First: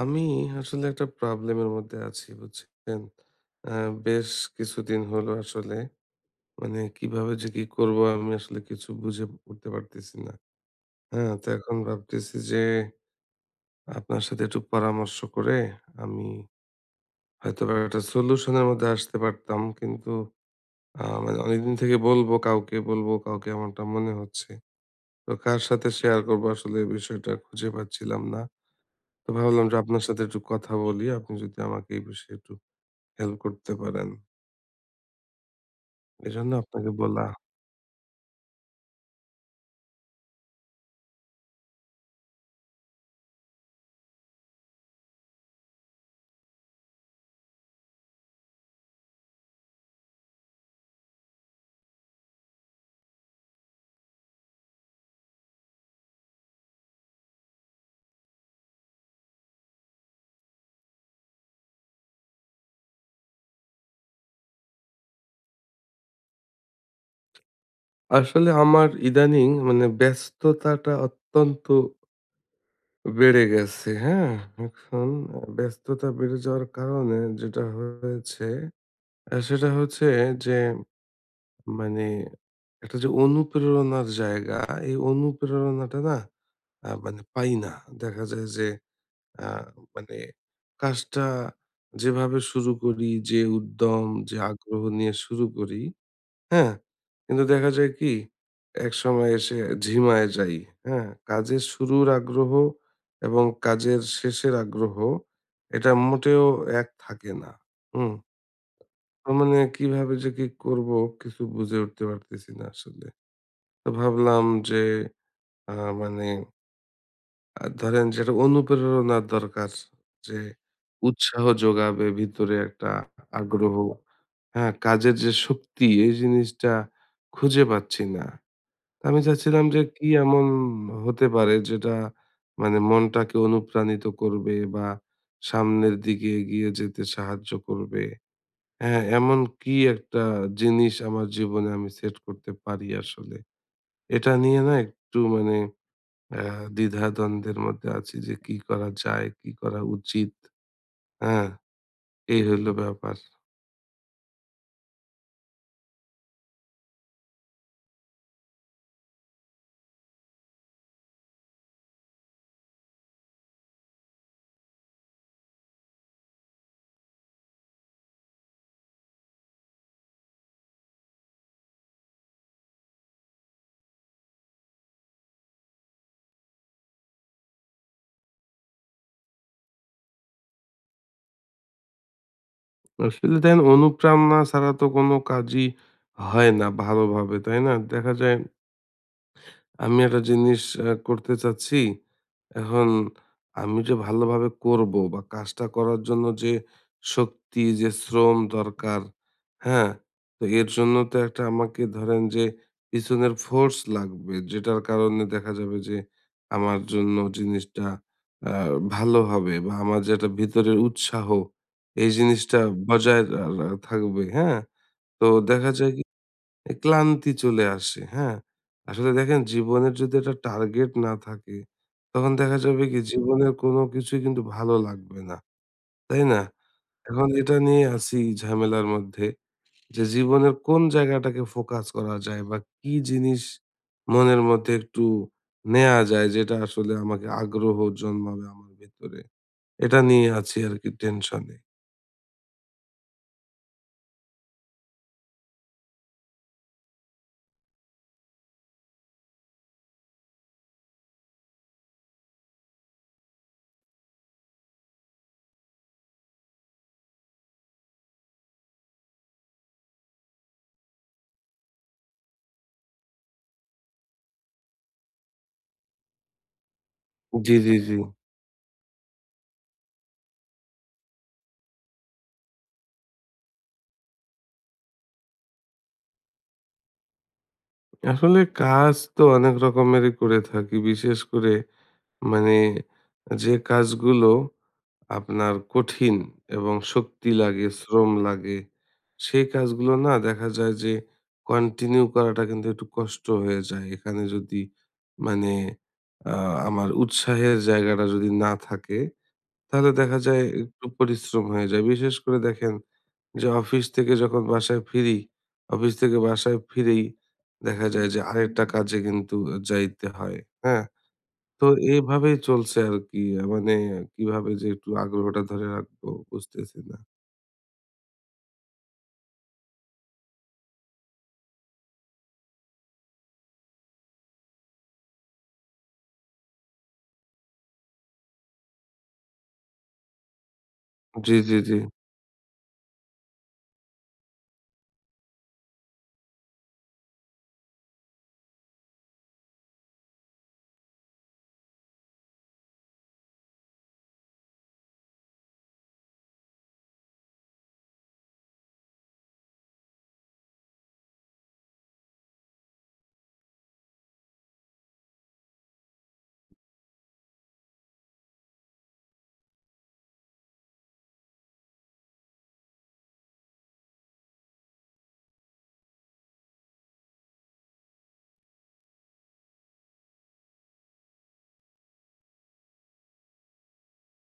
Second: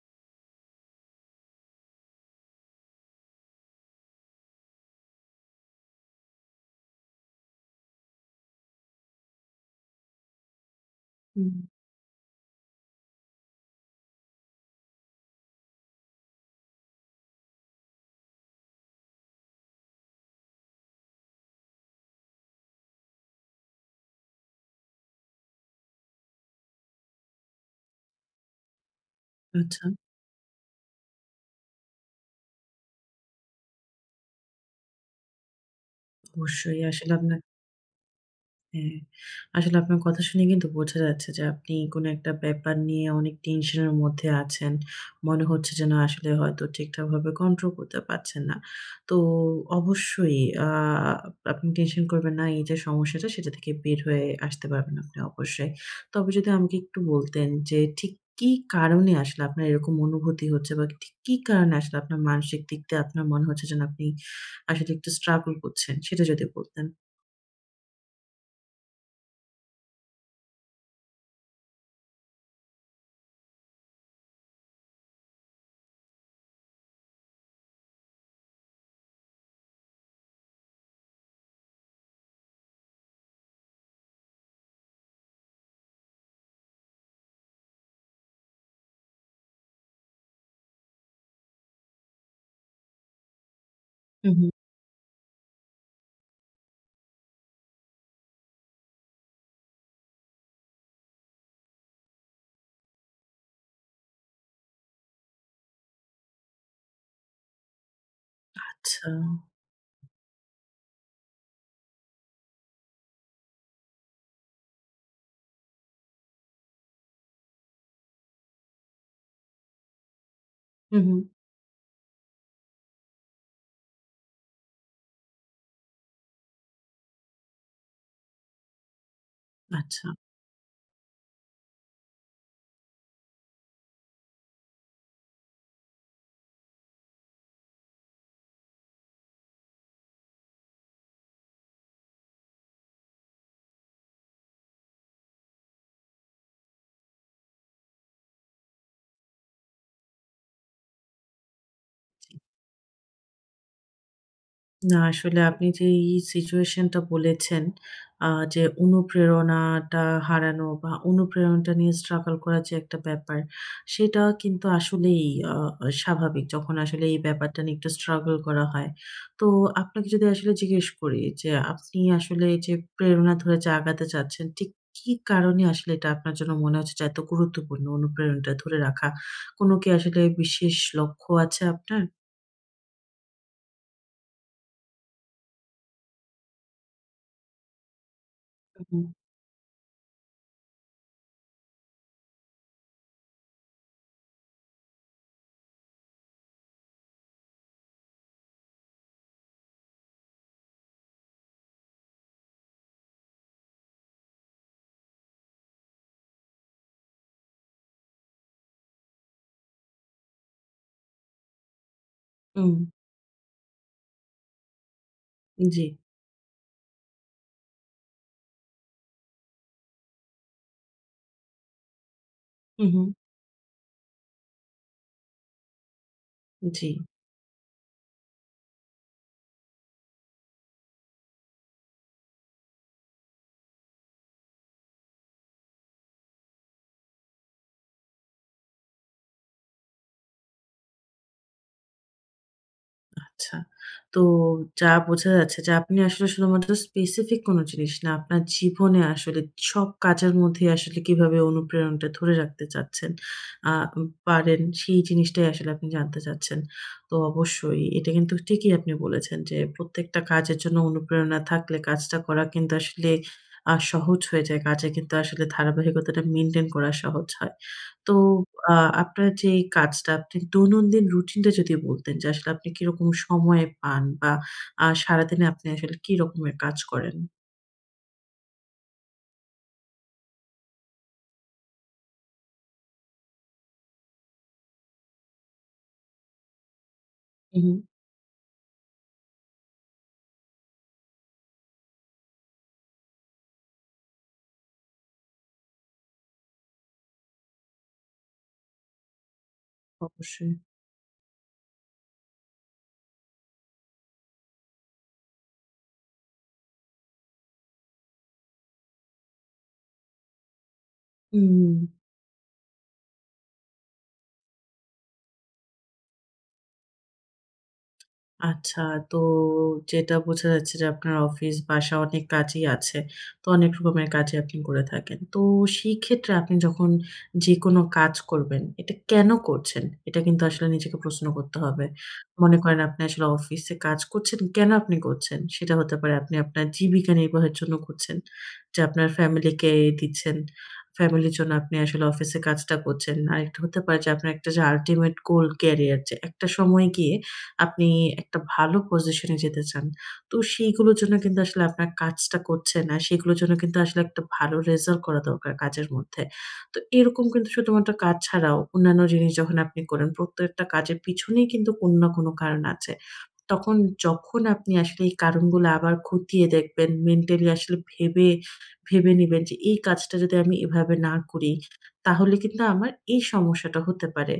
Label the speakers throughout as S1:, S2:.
S1: আমি আসলে একটা প্রবলেমের মধ্যে আছি বুঝছেন। আ বেশ কিছুদিন হলো আসলে। মানে কিভাবে যে কি করব আমি আসলে কিছু বুঝে উঠতে পারতেছি না। হ্যাঁ? তো
S2: হুম,
S1: এখন ভাবতেছি যে আপনার সাথে একটু পরামর্শ করে আমি হয়তোবা একটা সলিউশন এর মধ্যে আসতে পারতাম। কিন্তু মানে অনেকদিন থেকে বলব কাউকে এমনটা মনে হচ্ছে। তো কার সাথে শেয়ার করব আসলে এই বিষয়টা খুঁজে পাচ্ছিলাম না। তো ভাবলাম যে
S2: আচ্ছা।
S1: আপনার সাথে একটু কথা বলি। আপনি যদি আমাকে এই বিষয়ে একটু হেল্প করতে পারেন। এজন্য
S2: অবশ্যই
S1: আপনাকে
S2: আসলে
S1: বলা।
S2: আপনার হ্যাঁ, আসলে আপনার কথা শুনে কিন্তু বোঝা যাচ্ছে যে আপনি কোনো একটা ব্যাপার নিয়ে অনেক টেনশনের মধ্যে আছেন। মনে হচ্ছে যেন আসলে হয়তো ঠিকঠাকভাবে কন্ট্রোল করতে পারছেন না। তো অবশ্যই আ আপনি টেনশন করবেন না। এই যে সমস্যাটা সেটা থেকে বের হয়ে আসতে পারবেন আপনি অবশ্যই। তবে যদি আমাকে একটু বলতেন যে ঠিক কি কারণে আসলে আপনার এরকম অনুভূতি হচ্ছে বা ঠিক কি কারণে আসলে আপনার মানসিক দিক দিয়ে আপনার মনে হচ্ছে যেন আপনি আসলে একটু স্ট্রাগল করছেন সেটা যদি বলতেন?
S1: আসলে আমার ইদানিং মানে ব্যস্ততাটা অত্যন্ত বেড়ে গেছে, হ্যাঁ? এখন ব্যস্ততা বেড়ে যাওয়ার কারণে যেটা হয়েছে সেটা হচ্ছে যে মানে একটা যে অনুপ্রেরণার জায়গা, এই অনুপ্রেরণাটা না মানে পাই না। দেখা যায় যে আ মানে কাজটা যেভাবে শুরু করি, যে উদ্যম,
S2: হু,
S1: যে
S2: হু।
S1: আগ্রহ নিয়ে শুরু করি হ্যাঁ? কিন্তু দেখা যায় কি? একসময় এসে ঝিমায় যাই। হ্যাঁ? কাজের শুরুর আগ্রহ এবং কাজের শেষের আগ্রহ এটা মোটেও এক থাকে না। হুম?
S2: আচ্ছা।
S1: তার মানে কিভাবে যে কি করব কিছু বুঝে উঠতে পারতেছি না আসলে। তো ভাবলাম যে আ মানে ধরেন যে একটা অনুপ্রেরণার দরকার। যে
S2: হুম, হুম।
S1: উৎসাহ যোগাবে ভিতরে একটা আগ্রহ। হ্যাঁ? কাজের যে শক্তি এই জিনিসটা খুঁজে পাচ্ছি না। আমি চাচ্ছিলাম যে কি
S2: আচ্ছা।
S1: এমন হতে পারে যেটা মানে মনটাকে অনুপ্রাণিত করবে বা সামনের দিকে এগিয়ে যেতে সাহায্য করবে। হ্যাঁ, এমন কি একটা জিনিস আমার জীবনে আমি সেট করতে পারি আসলে। এটা নিয়ে না একটু মানে অ্যা দ্বিধাদ্বন্দ্বের মধ্যে আছি যে কি করা যায়, কি করা উচিত। হ্যাঁ,
S2: জি।
S1: এই হইল ব্যাপার।
S2: না আসলে আপনি যে এই সিচুয়েশনটা বলেছেন, আ যে অনুপ্রেরণাটা হারানো বা অনুপ্রেরণাটা নিয়ে স্ট্রাগল করার যে একটা ব্যাপার, সেটা কিন্তু আসলেই আ স্বাভাবিক। যখন আসলে এই ব্যাপারটা নিয়ে একটু স্ট্রাগল করা হয়। তো আপনাকে যদি আসলে জিজ্ঞেস করি যে আপনি আসলে যে প্রেরণা ধরে যে আগাতে চাচ্ছেন, ঠিক কি কারণে আসলে এটা আপনার জন্য মনে হচ্ছে যে এত গুরুত্বপূর্ণ অনুপ্রেরণাটা ধরে রাখা? কোনো কি আসলে বিশেষ লক্ষ্য আছে আপনার?
S1: আসলে দেখেন অনুপ্রেরণা ছাড়া তো কোনো কাজই হয় না ভালোভাবে, তাই না? দেখা যায়
S2: হুম
S1: আমি একটা জিনিস করতে চাচ্ছি। এখন আমি যে ভালোভাবে করবো বা কাজটা করার জন্য যে শক্তি, যে শ্রম দরকার, হ্যাঁ? তো এর জন্য তো একটা আমাকে ধরেন যে পিছনের ফোর্স লাগবে। যেটার কারণে দেখা যাবে যে আমার জন্য জিনিসটা আ ভালো হবে বা আমার যে একটা ভিতরের উৎসাহ, এই জিনিসটা
S2: হুম,
S1: বজায় রা রা থাকবে, হ্যাঁ? তো দেখা
S2: জি।
S1: যায় কি ক্লান্তি চলে আসে, হ্যাঁ? আসলে দেখেন জীবনের যদি একটা টার্গেট না থাকে, তখন দেখা যাবে
S2: হু,
S1: কি
S2: হু,
S1: জীবনের কোনো কিছুই কিন্তু ভালো লাগবে না। তাই না?
S2: জি।
S1: এখন এটা নিয়ে আছি ঝামেলার মধ্যে যে জীবনের কোন জায়গাটাকে ফোকাস করা যায় বা কি জিনিস মনের মধ্যে একটু নেয়া যায় যেটা আসলে আমাকে আগ্রহ জন্মাবে আমার ভেতরে। এটা নিয়ে আছি আরকি টেনশনে।
S2: আচ্ছা। তো যা বোঝা যাচ্ছে যে আপনি আসলে শুধুমাত্র স্পেসিফিক কোনো জিনিস না, আপনার জীবনে আসলে সব কাজের মধ্যে আসলে কিভাবে অনুপ্রেরণাটা ধরে রাখতে চাচ্ছেন, আ পারেন সেই জিনিসটাই আসলে আপনি জানতে চাচ্ছেন। তো অবশ্যই এটা কিন্তু ঠিকই আপনি বলেছেন যে প্রত্যেকটা কাজের জন্য অনুপ্রেরণা থাকলে কাজটা করা কিন্তু আসলে সহজ হয়ে যায়। কাজে কিন্তু আসলে ধারাবাহিকতাটা মেইনটেইন করা সহজ হয়।
S1: জি, জি, জি।
S2: তো আ আপনার যে এই কাজটা, আপনি দৈনন্দিন রুটিনটা যদি বলতেন যে আসলে আপনি কিরকম সময় পান বা সারাদিনে আপনি আসলে কি রকমের কাজ করেন?
S1: আসলে কাজ তো অনেক রকমেরই করে থাকি। বিশেষ করে মানে যে কাজগুলো আপনার কঠিন এবং শক্তি লাগে,
S2: উহু,
S1: শ্রম লাগে, সেই কাজগুলো না দেখা যায় যে কন্টিনিউ করাটা কিন্তু একটু কষ্ট হয়ে যায়। এখানে যদি মানে আ আমার উৎসাহের জায়গাটা যদি না থাকে, তাহলে দেখা যায়
S2: অবশ্যই।
S1: একটু পরিশ্রম হয়ে যায়। বিশেষ করে দেখেন যে অফিস থেকে যখন বাসায় ফিরি, অফিস থেকে বাসায় ফিরেই দেখা যায় যে আরেকটা কাজে কিন্তু যাইতে হয়। হ্যাঁ? তো
S2: হুম।
S1: এভাবেই চলছে আরকি। মানে কিভাবে যে একটু আগ্রহটা ধরে রাখবো বুঝতেছি না।
S2: আচ্ছা, তো যেটা বোঝা যাচ্ছে যে আপনার অফিস, বাসা অনেক কাজই আছে। তো অনেক রকমের কাজই আপনি করে থাকেন। তো সেই ক্ষেত্রে আপনি যখন যেকোনো কাজ করবেন, এটা কেন করছেন? এটা কিন্তু আসলে নিজেকে প্রশ্ন
S1: জি, জি,
S2: করতে
S1: জি।
S2: হবে। মনে করেন আপনি আসলে অফিসে কাজ করছেন, কেন আপনি করছেন? সেটা হতে পারে আপনি আপনার জীবিকা নির্বাহের জন্য করছেন। যে আপনার ফ্যামিলিকে দিচ্ছেন। ফ্যামিলির জন্য আপনি আসলে অফিসে কাজটা করছেন। আরেকটা হতে পারে যে আপনার একটা যে আল্টিমেট গোল ক্যারিয়ার যে একটা সময় গিয়ে আপনি একটা ভালো পজিশনে যেতে চান। তো সেইগুলোর জন্য কিন্তু আসলে আপনার কাজটা করছে না। সেগুলোর জন্য কিন্তু আসলে একটা ভালো রেজাল্ট করা দরকার কাজের মধ্যে। তো এরকম কিন্তু শুধুমাত্র কাজ ছাড়াও অন্যান্য জিনিস যখন আপনি করেন, প্রত্যেকটা কাজের পিছনেই কিন্তু কোনো না কোনো কারণ আছে। তখন যখন আপনি আসলে এই কারণগুলো আবার খতিয়ে দেখবেন, মেন্টালি আসলে ভেবে, ভেবে নিবেন যে এই কাজটা যদি আমি এভাবে না করি, তাহলে কিন্তু আমার এই সমস্যাটা হতে পারে।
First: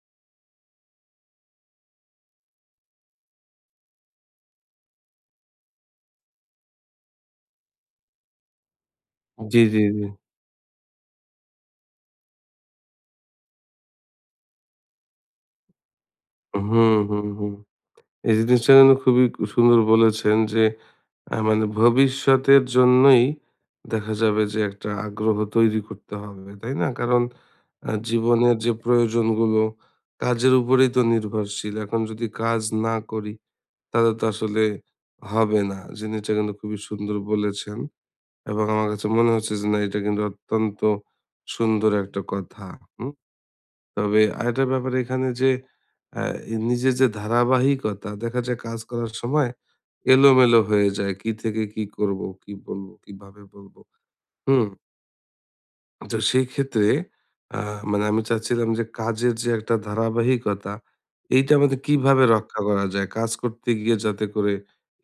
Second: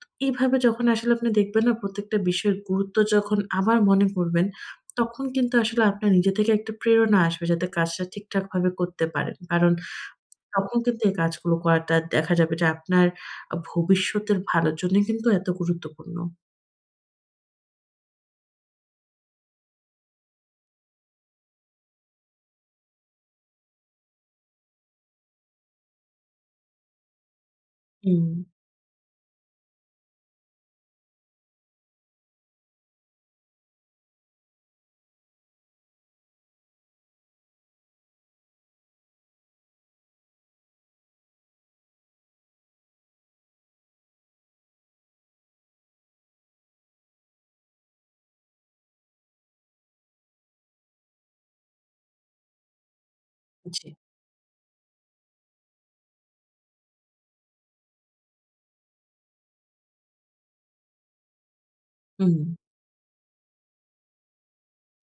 S2: তো এভাবে যখন আসলে আপনি দেখবেন না প্রত্যেকটা বিষয়ের গুরুত্ব যখন আবার মনে করবেন, তখন কিন্তু আসলে আপনার নিজে থেকে একটা প্রেরণা আসবে যাতে কাজটা ঠিকঠাকভাবে করতে পারেন।
S1: জি,
S2: কারণ
S1: জি, জি।
S2: তখন কিন্তু এই কাজগুলো করাটা দেখা যাবে যে আপনার ভবিষ্যতের ভালোর জন্য কিন্তু এত গুরুত্বপূর্ণ।
S1: হুম, হুম, হুম। এই জিনিসটা কিন্তু খুবই সুন্দর বলেছেন যে মানে ভবিষ্যতের জন্যই দেখা যাবে যে একটা আগ্রহ তৈরি করতে হবে, তাই না? কারণ
S2: হুম,
S1: জীবনের যে প্রয়োজনগুলো কাজের উপরেই তো নির্ভরশীল। এখন যদি কাজ না করি তাহলে তো আসলে হবে না। জিনিসটা কিন্তু খুবই সুন্দর বলেছেন। এবং আমার কাছে মনে হচ্ছে যে না এটা কিন্তু অত্যন্ত সুন্দর একটা কথা। হুম? তবে আরেকটা ব্যাপার এখানে যে আ নিজের যে ধারাবাহিকতা দেখা যায় কাজ করার সময় এলোমেলো হয়ে যায়। কি থেকে কি করব, কি বলবো, কিভাবে বলবো।
S2: জি,
S1: হুম? তো সেই ক্ষেত্রে আ মানে আমি চাচ্ছিলাম যে কাজের যে একটা ধারাবাহিকতা এইটা আমাদের কিভাবে
S2: হুম।
S1: রক্ষা করা যায়? কাজ করতে গিয়ে যাতে করে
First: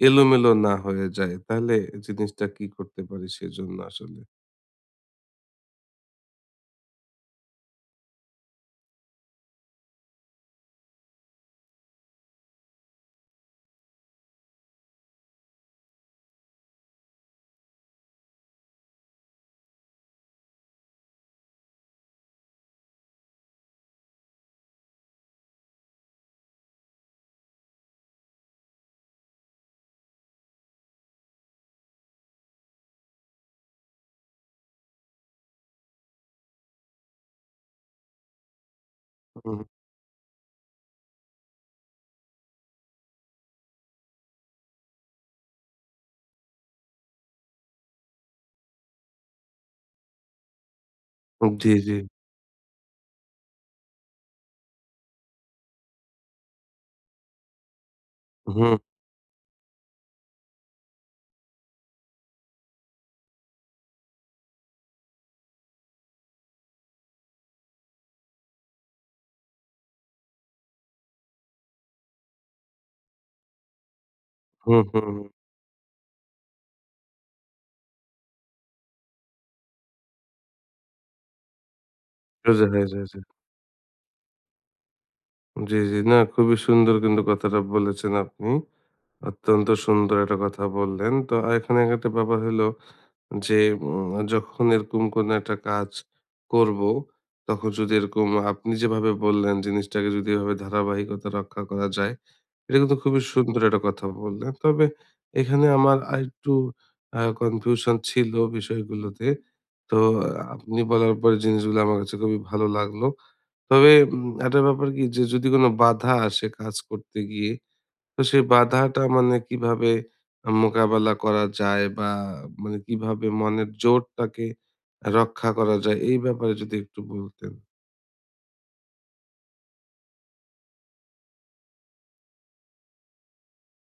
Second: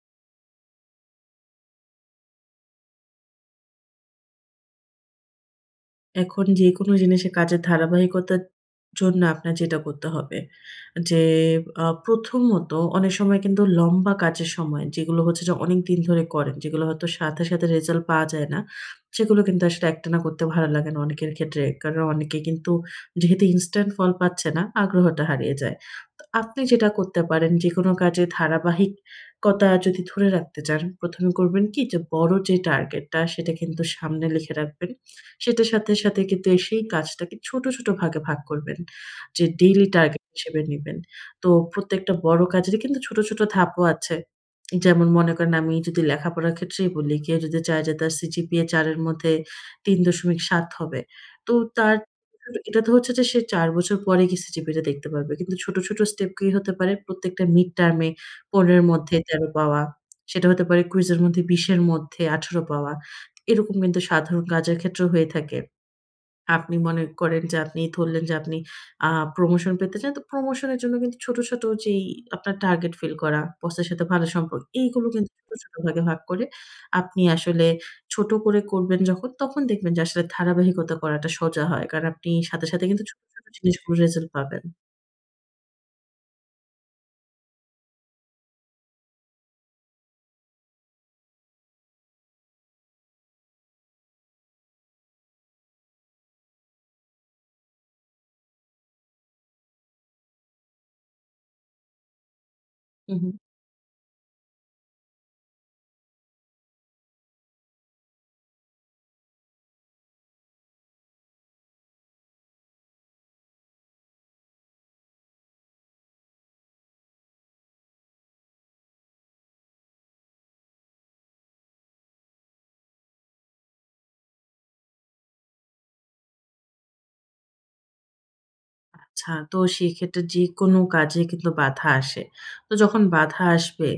S1: এলোমেলো না হয়ে যায়। তাহলে জিনিসটা কি করতে পারি সেজন্য আসলে?
S2: এখন যেকোনো জিনিসে কাজের ধারাবাহিকতার জন্য আপনার যেটা করতে হবে যে প্রথমত অনেক সময় কিন্তু লম্বা কাজের সময় যেগুলো হচ্ছে যে অনেকদিন ধরে করেন, যেগুলো হয়তো সাথে, সাথে রেজাল্ট পাওয়া যায় না, সেগুলো কিন্তু আসলে একটানা করতে ভালো লাগে না অনেকের ক্ষেত্রে। কারণ অনেকে কিন্তু যেহেতু ইনস্ট্যান্ট ফল পাচ্ছে না, আগ্রহটা হারিয়ে যায়। তো আপনি যেটা করতে পারেন যেকোনো কাজে ধারাবাহিকতা যদি ধরে রাখতে চান, ১ম এ করবেন কি যে বড় যে টার্গেটটা সেটা কিন্তু সামনে লিখে রাখবেন। সেটার সাথে, সাথে কিন্তু এই সেই কাজটাকে ছোট, ছোট ভাগে ভাগ করবেন। যে ডেইলি টার্গেট হিসেবে নিবেন। তো প্রত্যেকটা বড় কাজেরই কিন্তু ছোট, ছোট ধাপও আছে। যেমন মনে করেন আমি যদি লেখাপড়ার ক্ষেত্রেই বলি, কেউ যদি চায় যে তার সিজিপিএ ৪ এর মধ্যে ৩.৭ হবে। তো
S1: জি, জি।
S2: তার এটা তো হচ্ছে যে সে ৪ বছর পরে গিয়ে সিজিপিএটা দেখতে পারবে। কিন্তু ছোট, ছোট স্টেপ কি হতে পারে? প্রত্যেকটা মিড টার্ম এ ১৫
S1: হুম,
S2: এর মধ্যে ১৩ পাওয়া। সেটা হতে পারে কুইজের মধ্যে ২০ এর মধ্যে ১৮ পাওয়া। এরকম কিন্তু সাধারণ কাজের ক্ষেত্রেও হয়ে থাকে। আপনি মনে করেন যে আপনি ধরলেন যে আপনি আ প্রমোশন পেতে চান। তো প্রমোশন এর জন্য কিন্তু ছোট, ছোট যেই আপনার টার্গেট ফিল করা, বসের সাথে ভালো সম্পর্ক
S1: হুম, হুম,
S2: এইগুলো
S1: হুম।
S2: কিন্তু ছোট, ছোট ভাগে ভাগ করে আপনি আসলে ছোট করে করবেন যখন তখন দেখবেন যে আসলে ধারাবাহিকতা করাটা সোজা হয়। কারণ আপনি
S1: সোজা
S2: সাথে,
S1: হয়ে
S2: সাথে
S1: যায়।
S2: কিন্তু ছোট, ছোট জিনিসগুলোর রেজাল্ট পাবেন।
S1: জি, জি। না, খুবই সুন্দর কিন্তু কথাটা বলেছেন আপনি। অত্যন্ত সুন্দর একটা কথা বললেন। তো এখানে একটা ব্যাপার হলো যে, যখন এরকম কোনো একটা কাজ করব, তখন যদি এরকম আপনি যেভাবে বললেন জিনিসটাকে যদি এভাবে ধারাবাহিকতা রক্ষা করা যায়, এটা কিন্তু
S2: হু,
S1: খুবই
S2: হু।
S1: সুন্দর একটা কথা বললেন। তবে এখানে আমার আরেকটু কনফিউশন ছিল বিষয়গুলোতে। তো আপনি বলার পরে জিনিসগুলো আমার কাছে খুবই ভালো লাগলো। তবে একটা ব্যাপার কি যে যদি কোনো বাধা আসে কাজ করতে গিয়ে তো সেই বাধাটা মানে কিভাবে মোকাবেলা করা যায় বা মানে কিভাবে মনের জোরটাকে রক্ষা করা যায় এই ব্যাপারে যদি একটু বলতেন।
S2: আচ্ছা, তো সেক্ষেত্রে যেকোনো কাজে কিন্তু বাধা আসে। তো যখন বাধা আসবে,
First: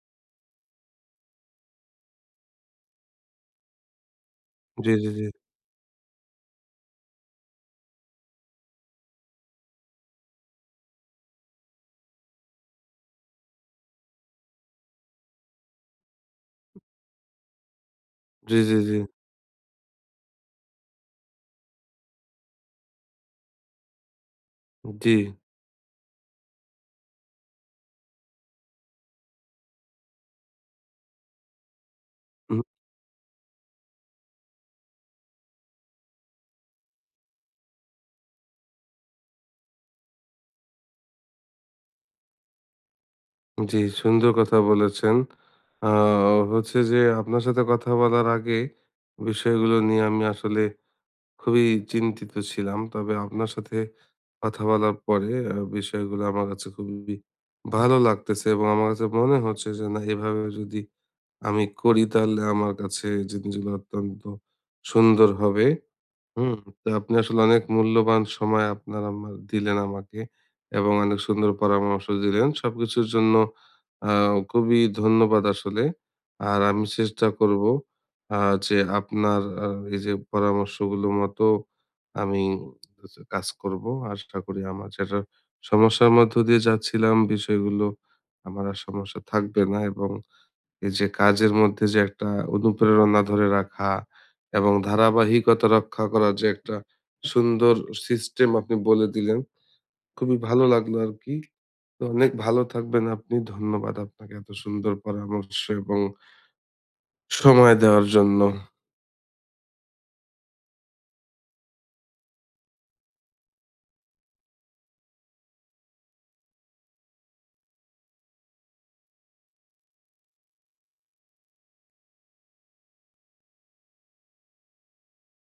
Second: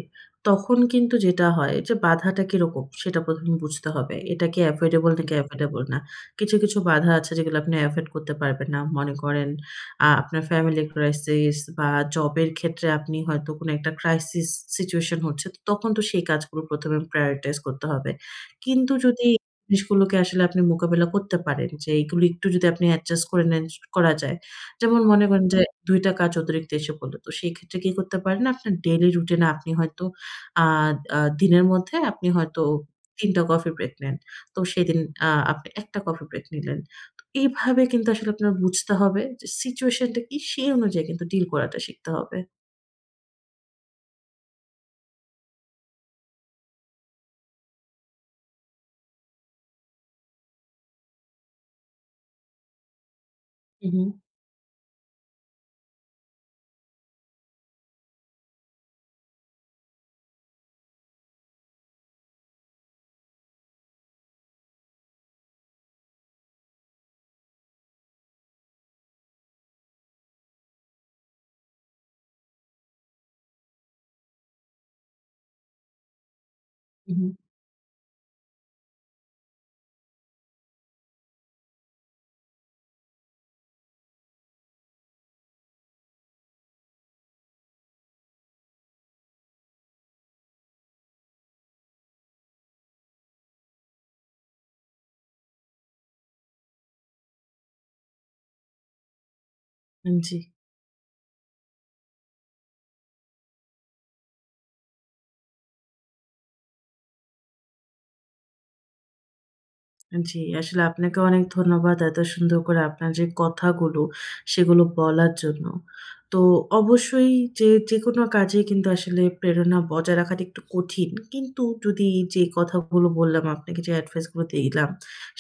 S2: তখন কিন্তু যেটা হয় যে বাধাটা কিরকম সেটা ১ম এ বুঝতে হবে। এটা কি
S1: জি, জি,
S2: এভয়েডেবল
S1: জি,
S2: নাকি এভয়েডেবল না। কিছু, কিছু বাধা আছে যেগুলো আপনি এভয়েড করতে পারবেন না। মনে করেন আপনার ফ্যামিলি ক্রাইসিস বা জবের ক্ষেত্রে আপনি হয়তো কোনো একটা ক্রাইসিস সিচুয়েশন হচ্ছে, তো তখন তো সেই কাজগুলো ১ম এ প্রায়োরিটাইজ করতে হবে।
S1: জি, জি,
S2: কিন্তু
S1: জি,
S2: যদি এই জিনিসগুলোকে আসলে আপনি মোকাবেলা করতে পারেন যে এগুলো একটু যদি আপনি অ্যাডজাস্ট করে নেন করা যায়। যেমন
S1: জি,
S2: মনে করেন যে ২ টা কাজ অতিরিক্ত এসে পড়ল। তো সেই ক্ষেত্রে কি করতে পারেন আপনার ডেইলি রুটিনে আপনি হয়তো আ আ দিনের মধ্যে আপনি
S1: হুম,
S2: হয়তো ৩ টা কফি ব্রেক নেন। তো সেদিন আপনি ১ টা কফি ব্রেক নিলেন। তো এইভাবে কিন্তু আসলে আপনার বুঝতে হবে যে সিচুয়েশনটা কি সেই অনুযায়ী কিন্তু ডিল করাটা শিখতে হবে।
S1: জি সুন্দর কথা বলেছেন। আ হচ্ছে যে আপনার সাথে কথা বলার আগে বিষয়গুলো নিয়ে আমি আসলে খুবই চিন্তিত ছিলাম। তবে আপনার সাথে
S2: হু, হু,
S1: কথা বলার পরে বিষয়গুলো আমার কাছে খুবই ভালো লাগতেছে এবং আমার কাছে মনে হচ্ছে যে না এভাবে যদি আমি করি তাহলে আমার কাছে জিনিসগুলো অত্যন্ত সুন্দর হবে। হুম, তো আপনি আসলে অনেক মূল্যবান সময় আপনার আমার দিলেন আমাকে এবং অনেক সুন্দর পরামর্শ দিলেন। সবকিছুর জন্য আ খুবই ধন্যবাদ আসলে। আর আমি
S2: হু,
S1: চেষ্টা করব আ যে আপনার এই যে পরামর্শগুলো মতো আমি হচ্ছে কাজ করব। আশা করি আমার যেটা সমস্যার মধ্য দিয়ে যাচ্ছিলাম বিষয়গুলো আমার আর সমস্যা থাকবে না এবং এই যে কাজের মধ্যে যে একটা অনুপ্রেরণা ধরে রাখা এবং ধারাবাহিকতা রক্ষা করার যে একটা সুন্দর সিস্টেম আপনি বলে দিলেন।
S2: হুম,
S1: খুবই
S2: জি।
S1: ভালো লাগলো আরকি। তো অনেক ভালো থাকবেন আপনি। ধন্যবাদ আপনাকে এত সুন্দর পরামর্শ এবং সময় দেওয়ার জন্য।
S2: জি, আসলে আপনাকে অনেক ধন্যবাদ এত সুন্দর করে আপনার যে কথাগুলো, সেগুলো বলার জন্য। তো অবশ্যই যেকোনো কাজেই কিন্তু আসলে প্রেরণা বজায় রাখাটা একটু কঠিন। কিন্তু যদি যে কথাগুলো বললাম, আপনাকে যে অ্যাডভাইস গুলো দিলাম,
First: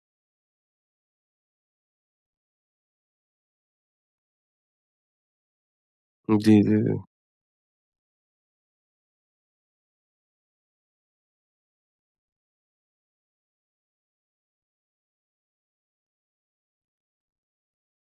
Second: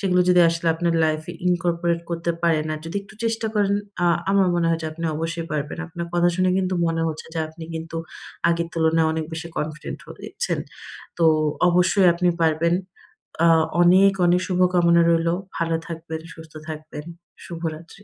S2: সেগুলো যদি আসলে আপনার লাইফে ইনকর্পোরেট করতে পারেন আর যদি একটু চেষ্টা করেন, আ আমার মনে হয় যে আপনি অবশ্যই পারবেন। আপনার কথা শুনে
S1: জি, জি।
S2: কিন্তু মনে হচ্ছে যে আপনি কিন্তু আগের তুলনায় অনেক বেশি কনফিডেন্ট হচ্ছেন। তো অবশ্যই আপনি পারবেন। আ অনেক, অনেক শুভকামনা রইলো। ভালো থাকবেন, সুস্থ থাকবেন। শুভরাত্রি।